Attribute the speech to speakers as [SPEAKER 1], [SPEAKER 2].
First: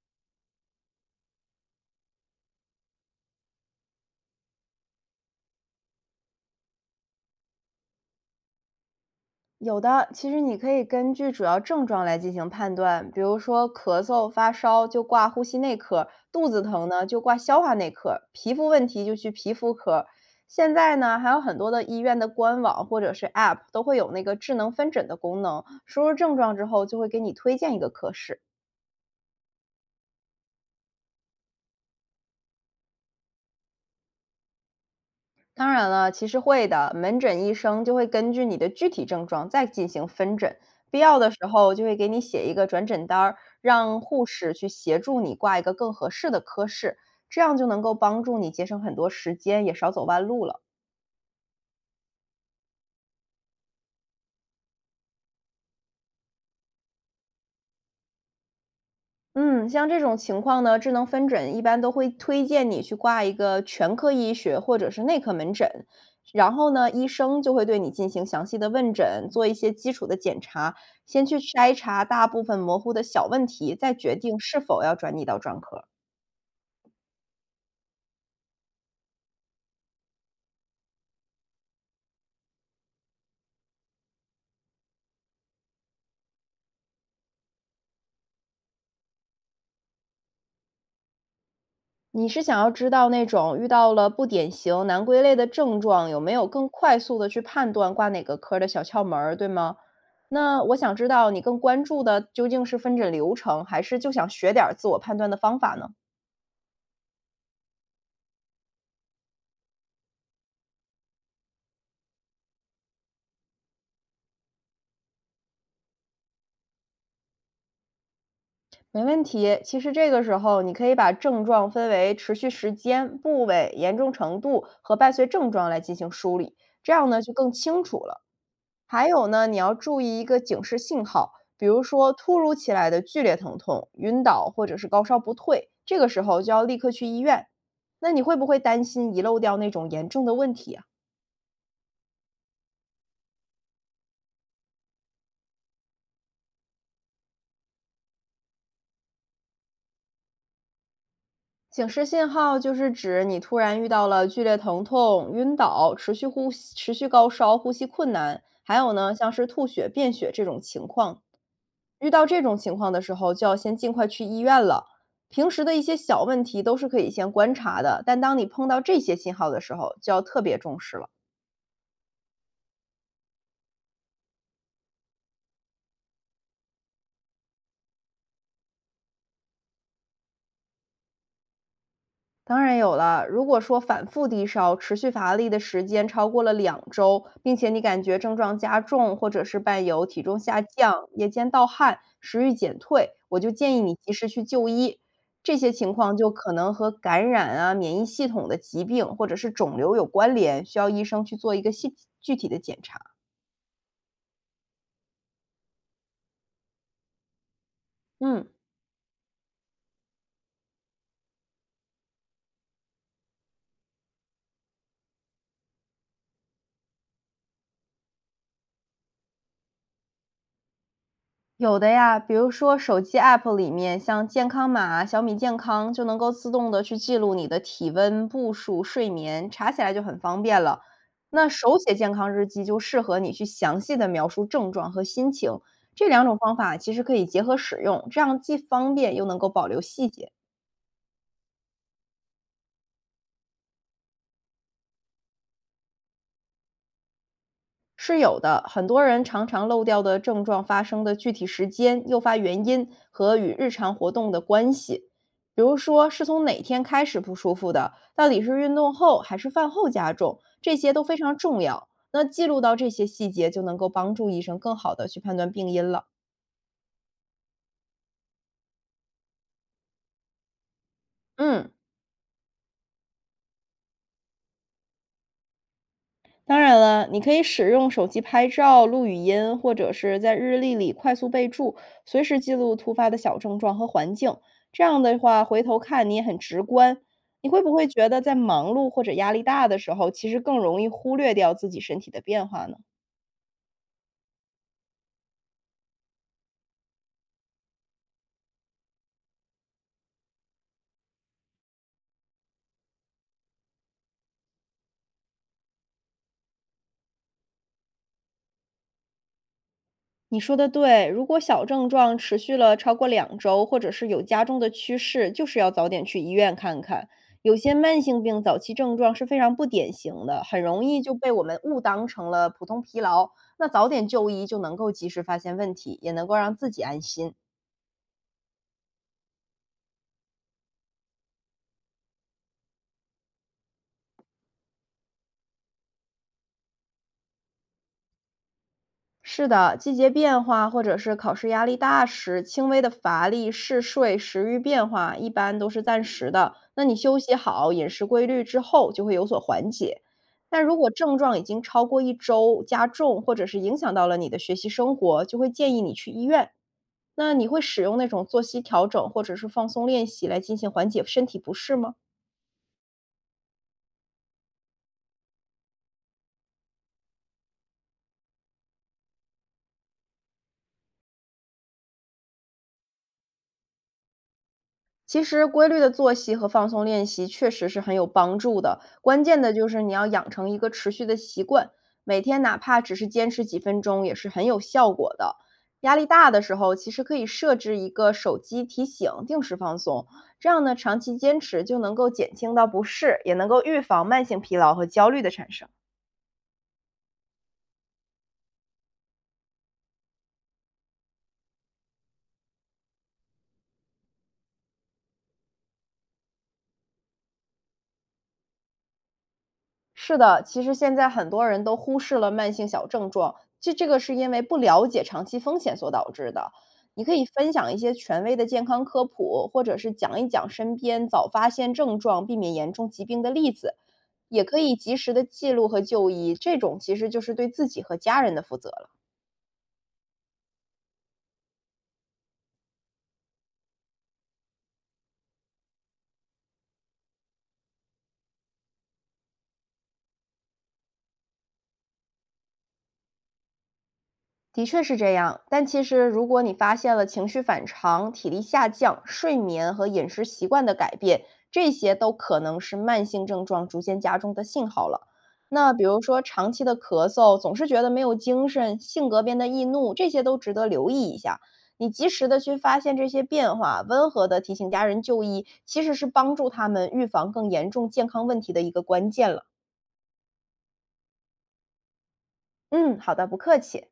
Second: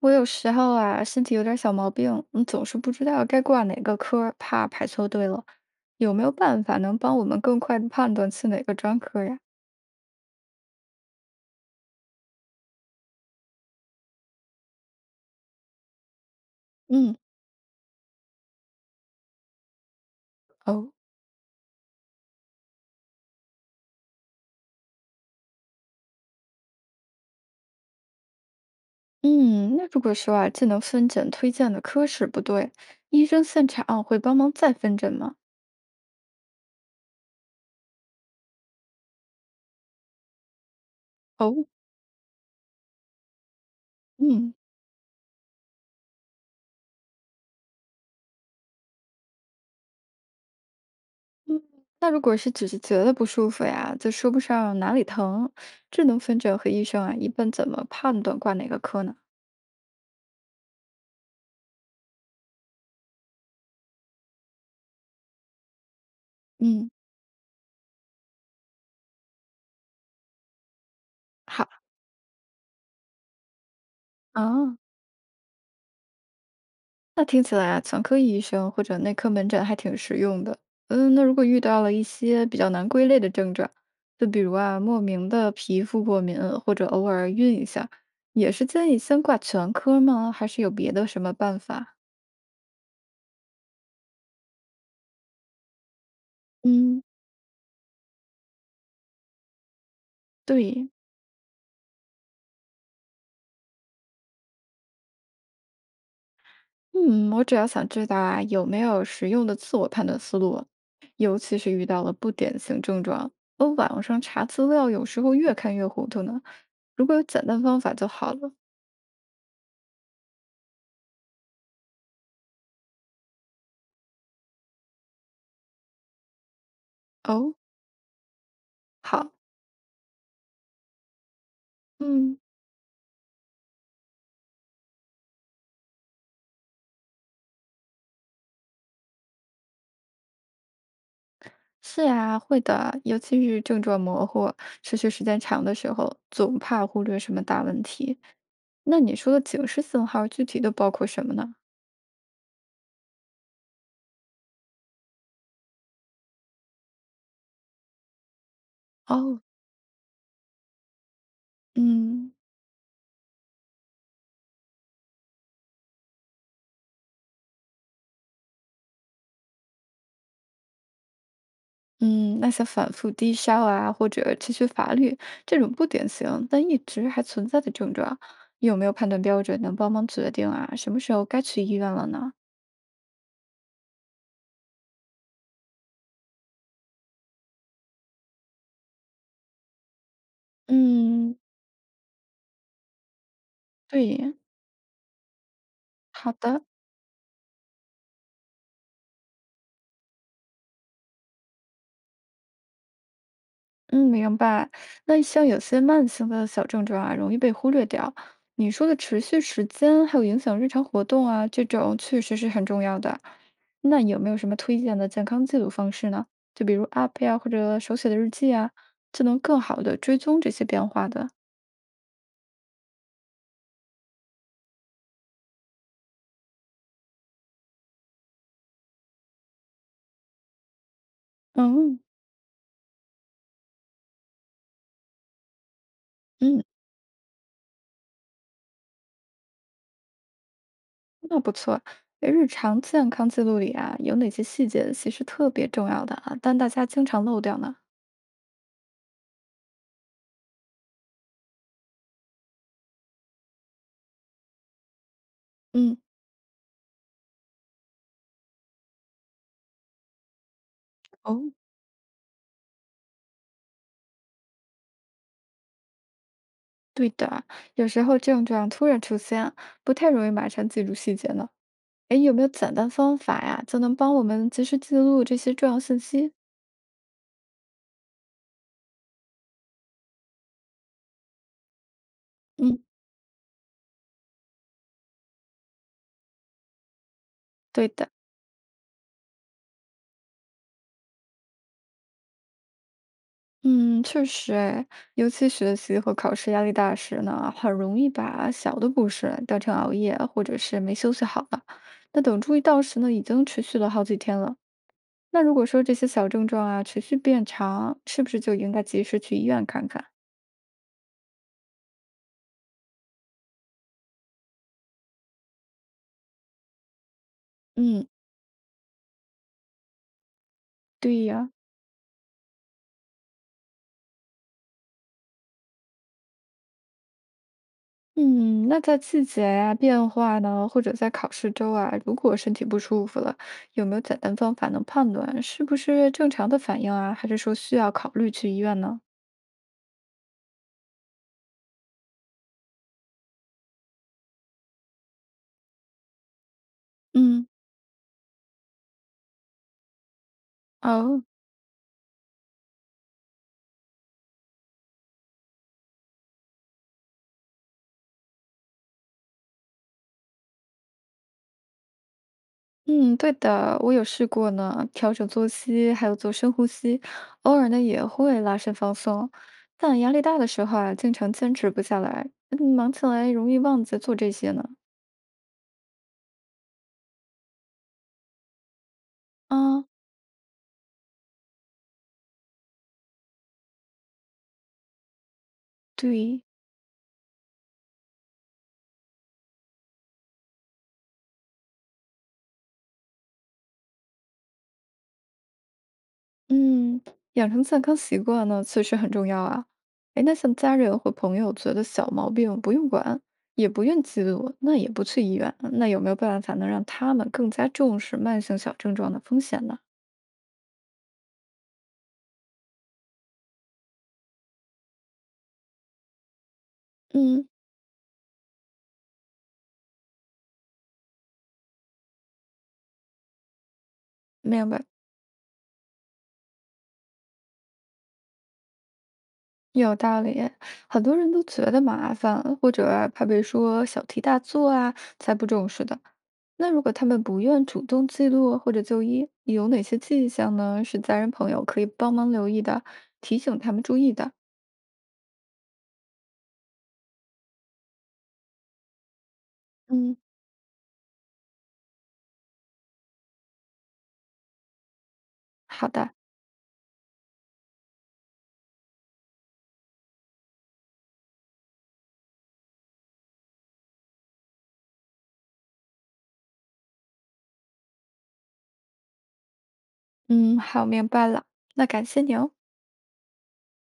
[SPEAKER 1] 我有时候啊，身体有点儿小毛病，总是不知道该挂哪个科儿怕排错队了。有没有办法能帮我们更快的判断去哪个专科呀？
[SPEAKER 2] 有的，其实你可以根据主要症状来进行判断，比如说咳嗽、发烧就挂呼吸内科，肚子疼呢
[SPEAKER 1] 嗯。
[SPEAKER 2] 就挂消化内科，皮肤问题就去皮肤科。现
[SPEAKER 1] 哦。
[SPEAKER 2] 在呢，还有很多的医院的官网或者是 App 都会有那个智能分诊的功能，输入症状之后就会给你推荐一个科室。
[SPEAKER 1] 嗯，那如果说啊，智能分诊推荐的科室不对，医生现场会帮忙再分诊吗？
[SPEAKER 2] 当然了，其实会的。门诊医生就会根据你的具体症状再进行分诊，必要的时
[SPEAKER 1] 哦。
[SPEAKER 2] 候就会给你写一个转诊单儿，让护士
[SPEAKER 1] 嗯
[SPEAKER 2] 去协助你挂一个更合适的科室，这样就能够帮助你节省很多时间，也少走弯路了。
[SPEAKER 1] 嗯。那如果是只是觉得不舒服呀，就说不上哪里疼，智能分诊和医生啊，一般怎么判断挂哪个科呢？
[SPEAKER 2] 嗯，像这种情况呢，智能分诊一般都会推荐你去挂一个全科医学或者是内科门诊，然后呢，
[SPEAKER 1] 嗯。
[SPEAKER 2] 医生就会对你进行详细的问诊，做一些基础的检查，先去筛
[SPEAKER 1] 好
[SPEAKER 2] 查大部分模糊的小问题，再决定是
[SPEAKER 1] 啊。
[SPEAKER 2] 否要转你到专科。
[SPEAKER 1] 那听起来啊，全科医生或者内科门诊还挺实用的。嗯，那如果遇到了一些比较难归类的症状，就比如啊莫名的皮肤过敏，或者偶尔晕一下，也是建议先挂全科吗？还是有别的什么办法？
[SPEAKER 2] 你是想要知道那种遇到了不典型难归类的症状，有没有更快
[SPEAKER 1] 嗯。
[SPEAKER 2] 速的去判断挂哪个科儿的小窍门儿，对吗？那我
[SPEAKER 1] 对。
[SPEAKER 2] 想知道你更关注的究竟是分诊流程，还是就想学点儿自我判断的方法呢？
[SPEAKER 1] 嗯，我主要想知道啊有没有实用的自我判断思路，尤其是遇到了不典型症状。我网上查资料，有时候越看越糊涂呢。如果有简单方法就好了。
[SPEAKER 2] 没问题，其实这个时候你可以把症状分为持续时间、部位、严重程度和伴随症状来进行梳理，这样呢就更
[SPEAKER 1] 哦。
[SPEAKER 2] 清楚了。还有
[SPEAKER 1] 好。
[SPEAKER 2] 呢，你要注意一个警示信号，比如说
[SPEAKER 1] 嗯。
[SPEAKER 2] 突如其来的剧烈疼痛、晕倒或者是高烧不退，这个时候就要立刻去医院。那你会不会担心遗漏掉那种严重的问题啊？
[SPEAKER 1] 是啊，会的，尤其是症状模糊、持续时间长的时候，总怕忽略什么大问题。那你说的警示信号具体都包括什么呢？
[SPEAKER 2] 警示信号就是指你突然遇到了剧烈疼痛、晕倒、持续呼吸、持续高烧、呼吸困难，还有呢，像
[SPEAKER 1] 哦。
[SPEAKER 2] 是吐血、便血这种情况，遇到
[SPEAKER 1] 嗯
[SPEAKER 2] 这种情况的时候，就要先尽快去医院了。平时的一些小问题都是可以先观察的，但当你碰到这些信号的时候，就要特别重视了。
[SPEAKER 1] 嗯。那些反复低烧啊，或者持续乏力这种不典型但一直还存在的症状，有没有判断标准能帮忙决定啊，什么时候该去医院了呢？
[SPEAKER 2] 当然有了，如果说反复低烧、持续乏力的时间超过了两周，并且你感觉症状加重，或者是伴有体重下降、夜
[SPEAKER 1] 嗯。
[SPEAKER 2] 间盗汗、食欲减退，我就建议你及时
[SPEAKER 1] 对。
[SPEAKER 2] 去就医。这些情况就
[SPEAKER 1] 好
[SPEAKER 2] 可
[SPEAKER 1] 的。
[SPEAKER 2] 能和感染啊、免疫系统的疾病或者是肿瘤有关联，需要医生去做一个细具体的检查。
[SPEAKER 1] 嗯，明白。那像有些慢性的小症状啊，容易被忽略掉。
[SPEAKER 2] 嗯，
[SPEAKER 1] 你说的持续时间，还有影响日常活动啊，这种确实是很重要的。那有没有什么推荐的健康记录方式呢？就比如 App 呀，或者手写的日记啊，就能更好的追踪这些变化的。
[SPEAKER 2] 有的呀，比如说手机 app 里面，像健康码、小米健康就能够自动的去记录你的体温、步数、睡眠，查起来就很方便了。那手写
[SPEAKER 1] 嗯
[SPEAKER 2] 健康日记就适合你去详细的描述症状和心情，这两种方
[SPEAKER 1] 嗯。
[SPEAKER 2] 法其实可以结合使用，这样既方便又能够保留细节。
[SPEAKER 1] 那不错。诶日常健康记录里啊，有哪些细节其实特别重要的啊，但大家经常漏掉呢？
[SPEAKER 2] 是有的，很多人常常漏掉的症状发生的具体时间、诱发原因和与日常活动的关系。比如
[SPEAKER 1] 嗯。
[SPEAKER 2] 说，是从哪天开始不舒服的，到底是运动后还是饭后加重，这些都非常
[SPEAKER 1] 哦，
[SPEAKER 2] 重要。那记录到这些细节，就能够帮助医生更好的去判断病因了。
[SPEAKER 1] 对的，有时候症状突然出现，不太容易马上记住细节呢。
[SPEAKER 2] 嗯，
[SPEAKER 1] 哎，有没有简单方法呀，就能帮我们及时记录这些重要信息？
[SPEAKER 2] 当然了，你可以使用手机拍照、录语音，或者是在日历里快速备注，随时记录
[SPEAKER 1] 嗯，
[SPEAKER 2] 突发的小症状和环境。这样的话，回头看你也很直观。你会不会
[SPEAKER 1] 对
[SPEAKER 2] 觉
[SPEAKER 1] 的，
[SPEAKER 2] 得在忙碌或者压力大的时候，其实更容易忽略掉自己身体的变化呢？
[SPEAKER 1] 嗯，确实，哎，尤其学习和考试压力大时呢，很容易把小的不适当成熬夜或者是没休息好了。那等注意到时呢，已经持续了好几天了。那如果说这些小症状啊持续变长，是不是就应该及时去医院看看？
[SPEAKER 2] 你说的对，如果小症状持续了超过两周，或者是有加重的趋势，就是要早点去医院看看。有些慢
[SPEAKER 1] 嗯。
[SPEAKER 2] 性病早期症状是非常不典型的，很容易就
[SPEAKER 1] 对
[SPEAKER 2] 被我
[SPEAKER 1] 呀。
[SPEAKER 2] 们误当成了普通疲劳。那早点就医就能够及时发现问题，也能够让自己安心。
[SPEAKER 1] 嗯，那在季节啊变化呢，或者在考试周啊，如果身体不舒服了，有没有简单方法能判断是不是正常的反应啊，还是说需要考虑去医院呢？
[SPEAKER 2] 是的，季节变化或者是考试压力大时，轻微的乏力、嗜睡、食欲变化一般都是暂时的。那你休息
[SPEAKER 1] 嗯。
[SPEAKER 2] 好、饮食规律之后，就会有所缓解。但如果症
[SPEAKER 1] 哦。
[SPEAKER 2] 状已经超过一周，加重或者是影响到了你的学习生活，就会建议你去医院。那你会使用那种作息调整或者是放松练习来进行缓解身体不适吗？
[SPEAKER 1] 嗯，对的，我有试过呢，调整作息，还有做深呼吸，偶尔呢也会拉伸放松，但压力大的时候啊，经常坚持不下来，忙起来容易忘记做这些呢。
[SPEAKER 2] 其实规律的作息和放松练习确实是很有帮助的，关键的就是
[SPEAKER 1] 啊。
[SPEAKER 2] 你要养成一个持续的习惯，每天哪怕只是坚持几分钟，也是很有效果的。压力大的
[SPEAKER 1] 对。
[SPEAKER 2] 时候，其实可以设置一个手机提醒，定时放松，这样呢，长期坚持就能够减轻到不适，也能够预防慢性疲劳和焦虑的产生。
[SPEAKER 1] 嗯，养成健康习惯呢，确实很重要啊。哎，那像家人或朋友觉得小毛病不用管，也不愿记录，那也不去医院，那有没有办法能让他们更加重视慢性小症状的风险呢？
[SPEAKER 2] 是的，其实现在很多人都忽视了慢性小症状，这个是因为不了解长期风险所导致的。你可以
[SPEAKER 1] 嗯，
[SPEAKER 2] 分享一些权威的健康科普，或者是讲一讲身边早发现症状、避免严重疾病的例子，也可
[SPEAKER 1] 明
[SPEAKER 2] 以
[SPEAKER 1] 白，
[SPEAKER 2] 及时的记录和就医，这种其实就是对自己和家人的负责了。
[SPEAKER 1] 有道理。很多人都觉得麻烦，或者啊怕被说小题大做啊，才不重视的。那如果他们不愿主动记录或者就医，有哪些迹象呢？是家人朋友可以帮忙留意的，提醒他们注意的？
[SPEAKER 2] 的确是这样，但其实如果你发现了情绪反常、体力下降、睡眠和饮
[SPEAKER 1] 嗯。
[SPEAKER 2] 食习惯的改变，这些都可能是慢性症状逐渐加重的信号了。那比
[SPEAKER 1] 好
[SPEAKER 2] 如
[SPEAKER 1] 的。
[SPEAKER 2] 说长期的咳嗽，总是觉得没有精神，性格变得易怒，这些都值得留意一下。你及时的去发现这些变化，温和的提醒家人就医，其实是帮助他们预防更严重健康问题的一个关键了。
[SPEAKER 1] 嗯，好，明白了，那感谢你哦。
[SPEAKER 2] 嗯，好的，不客气。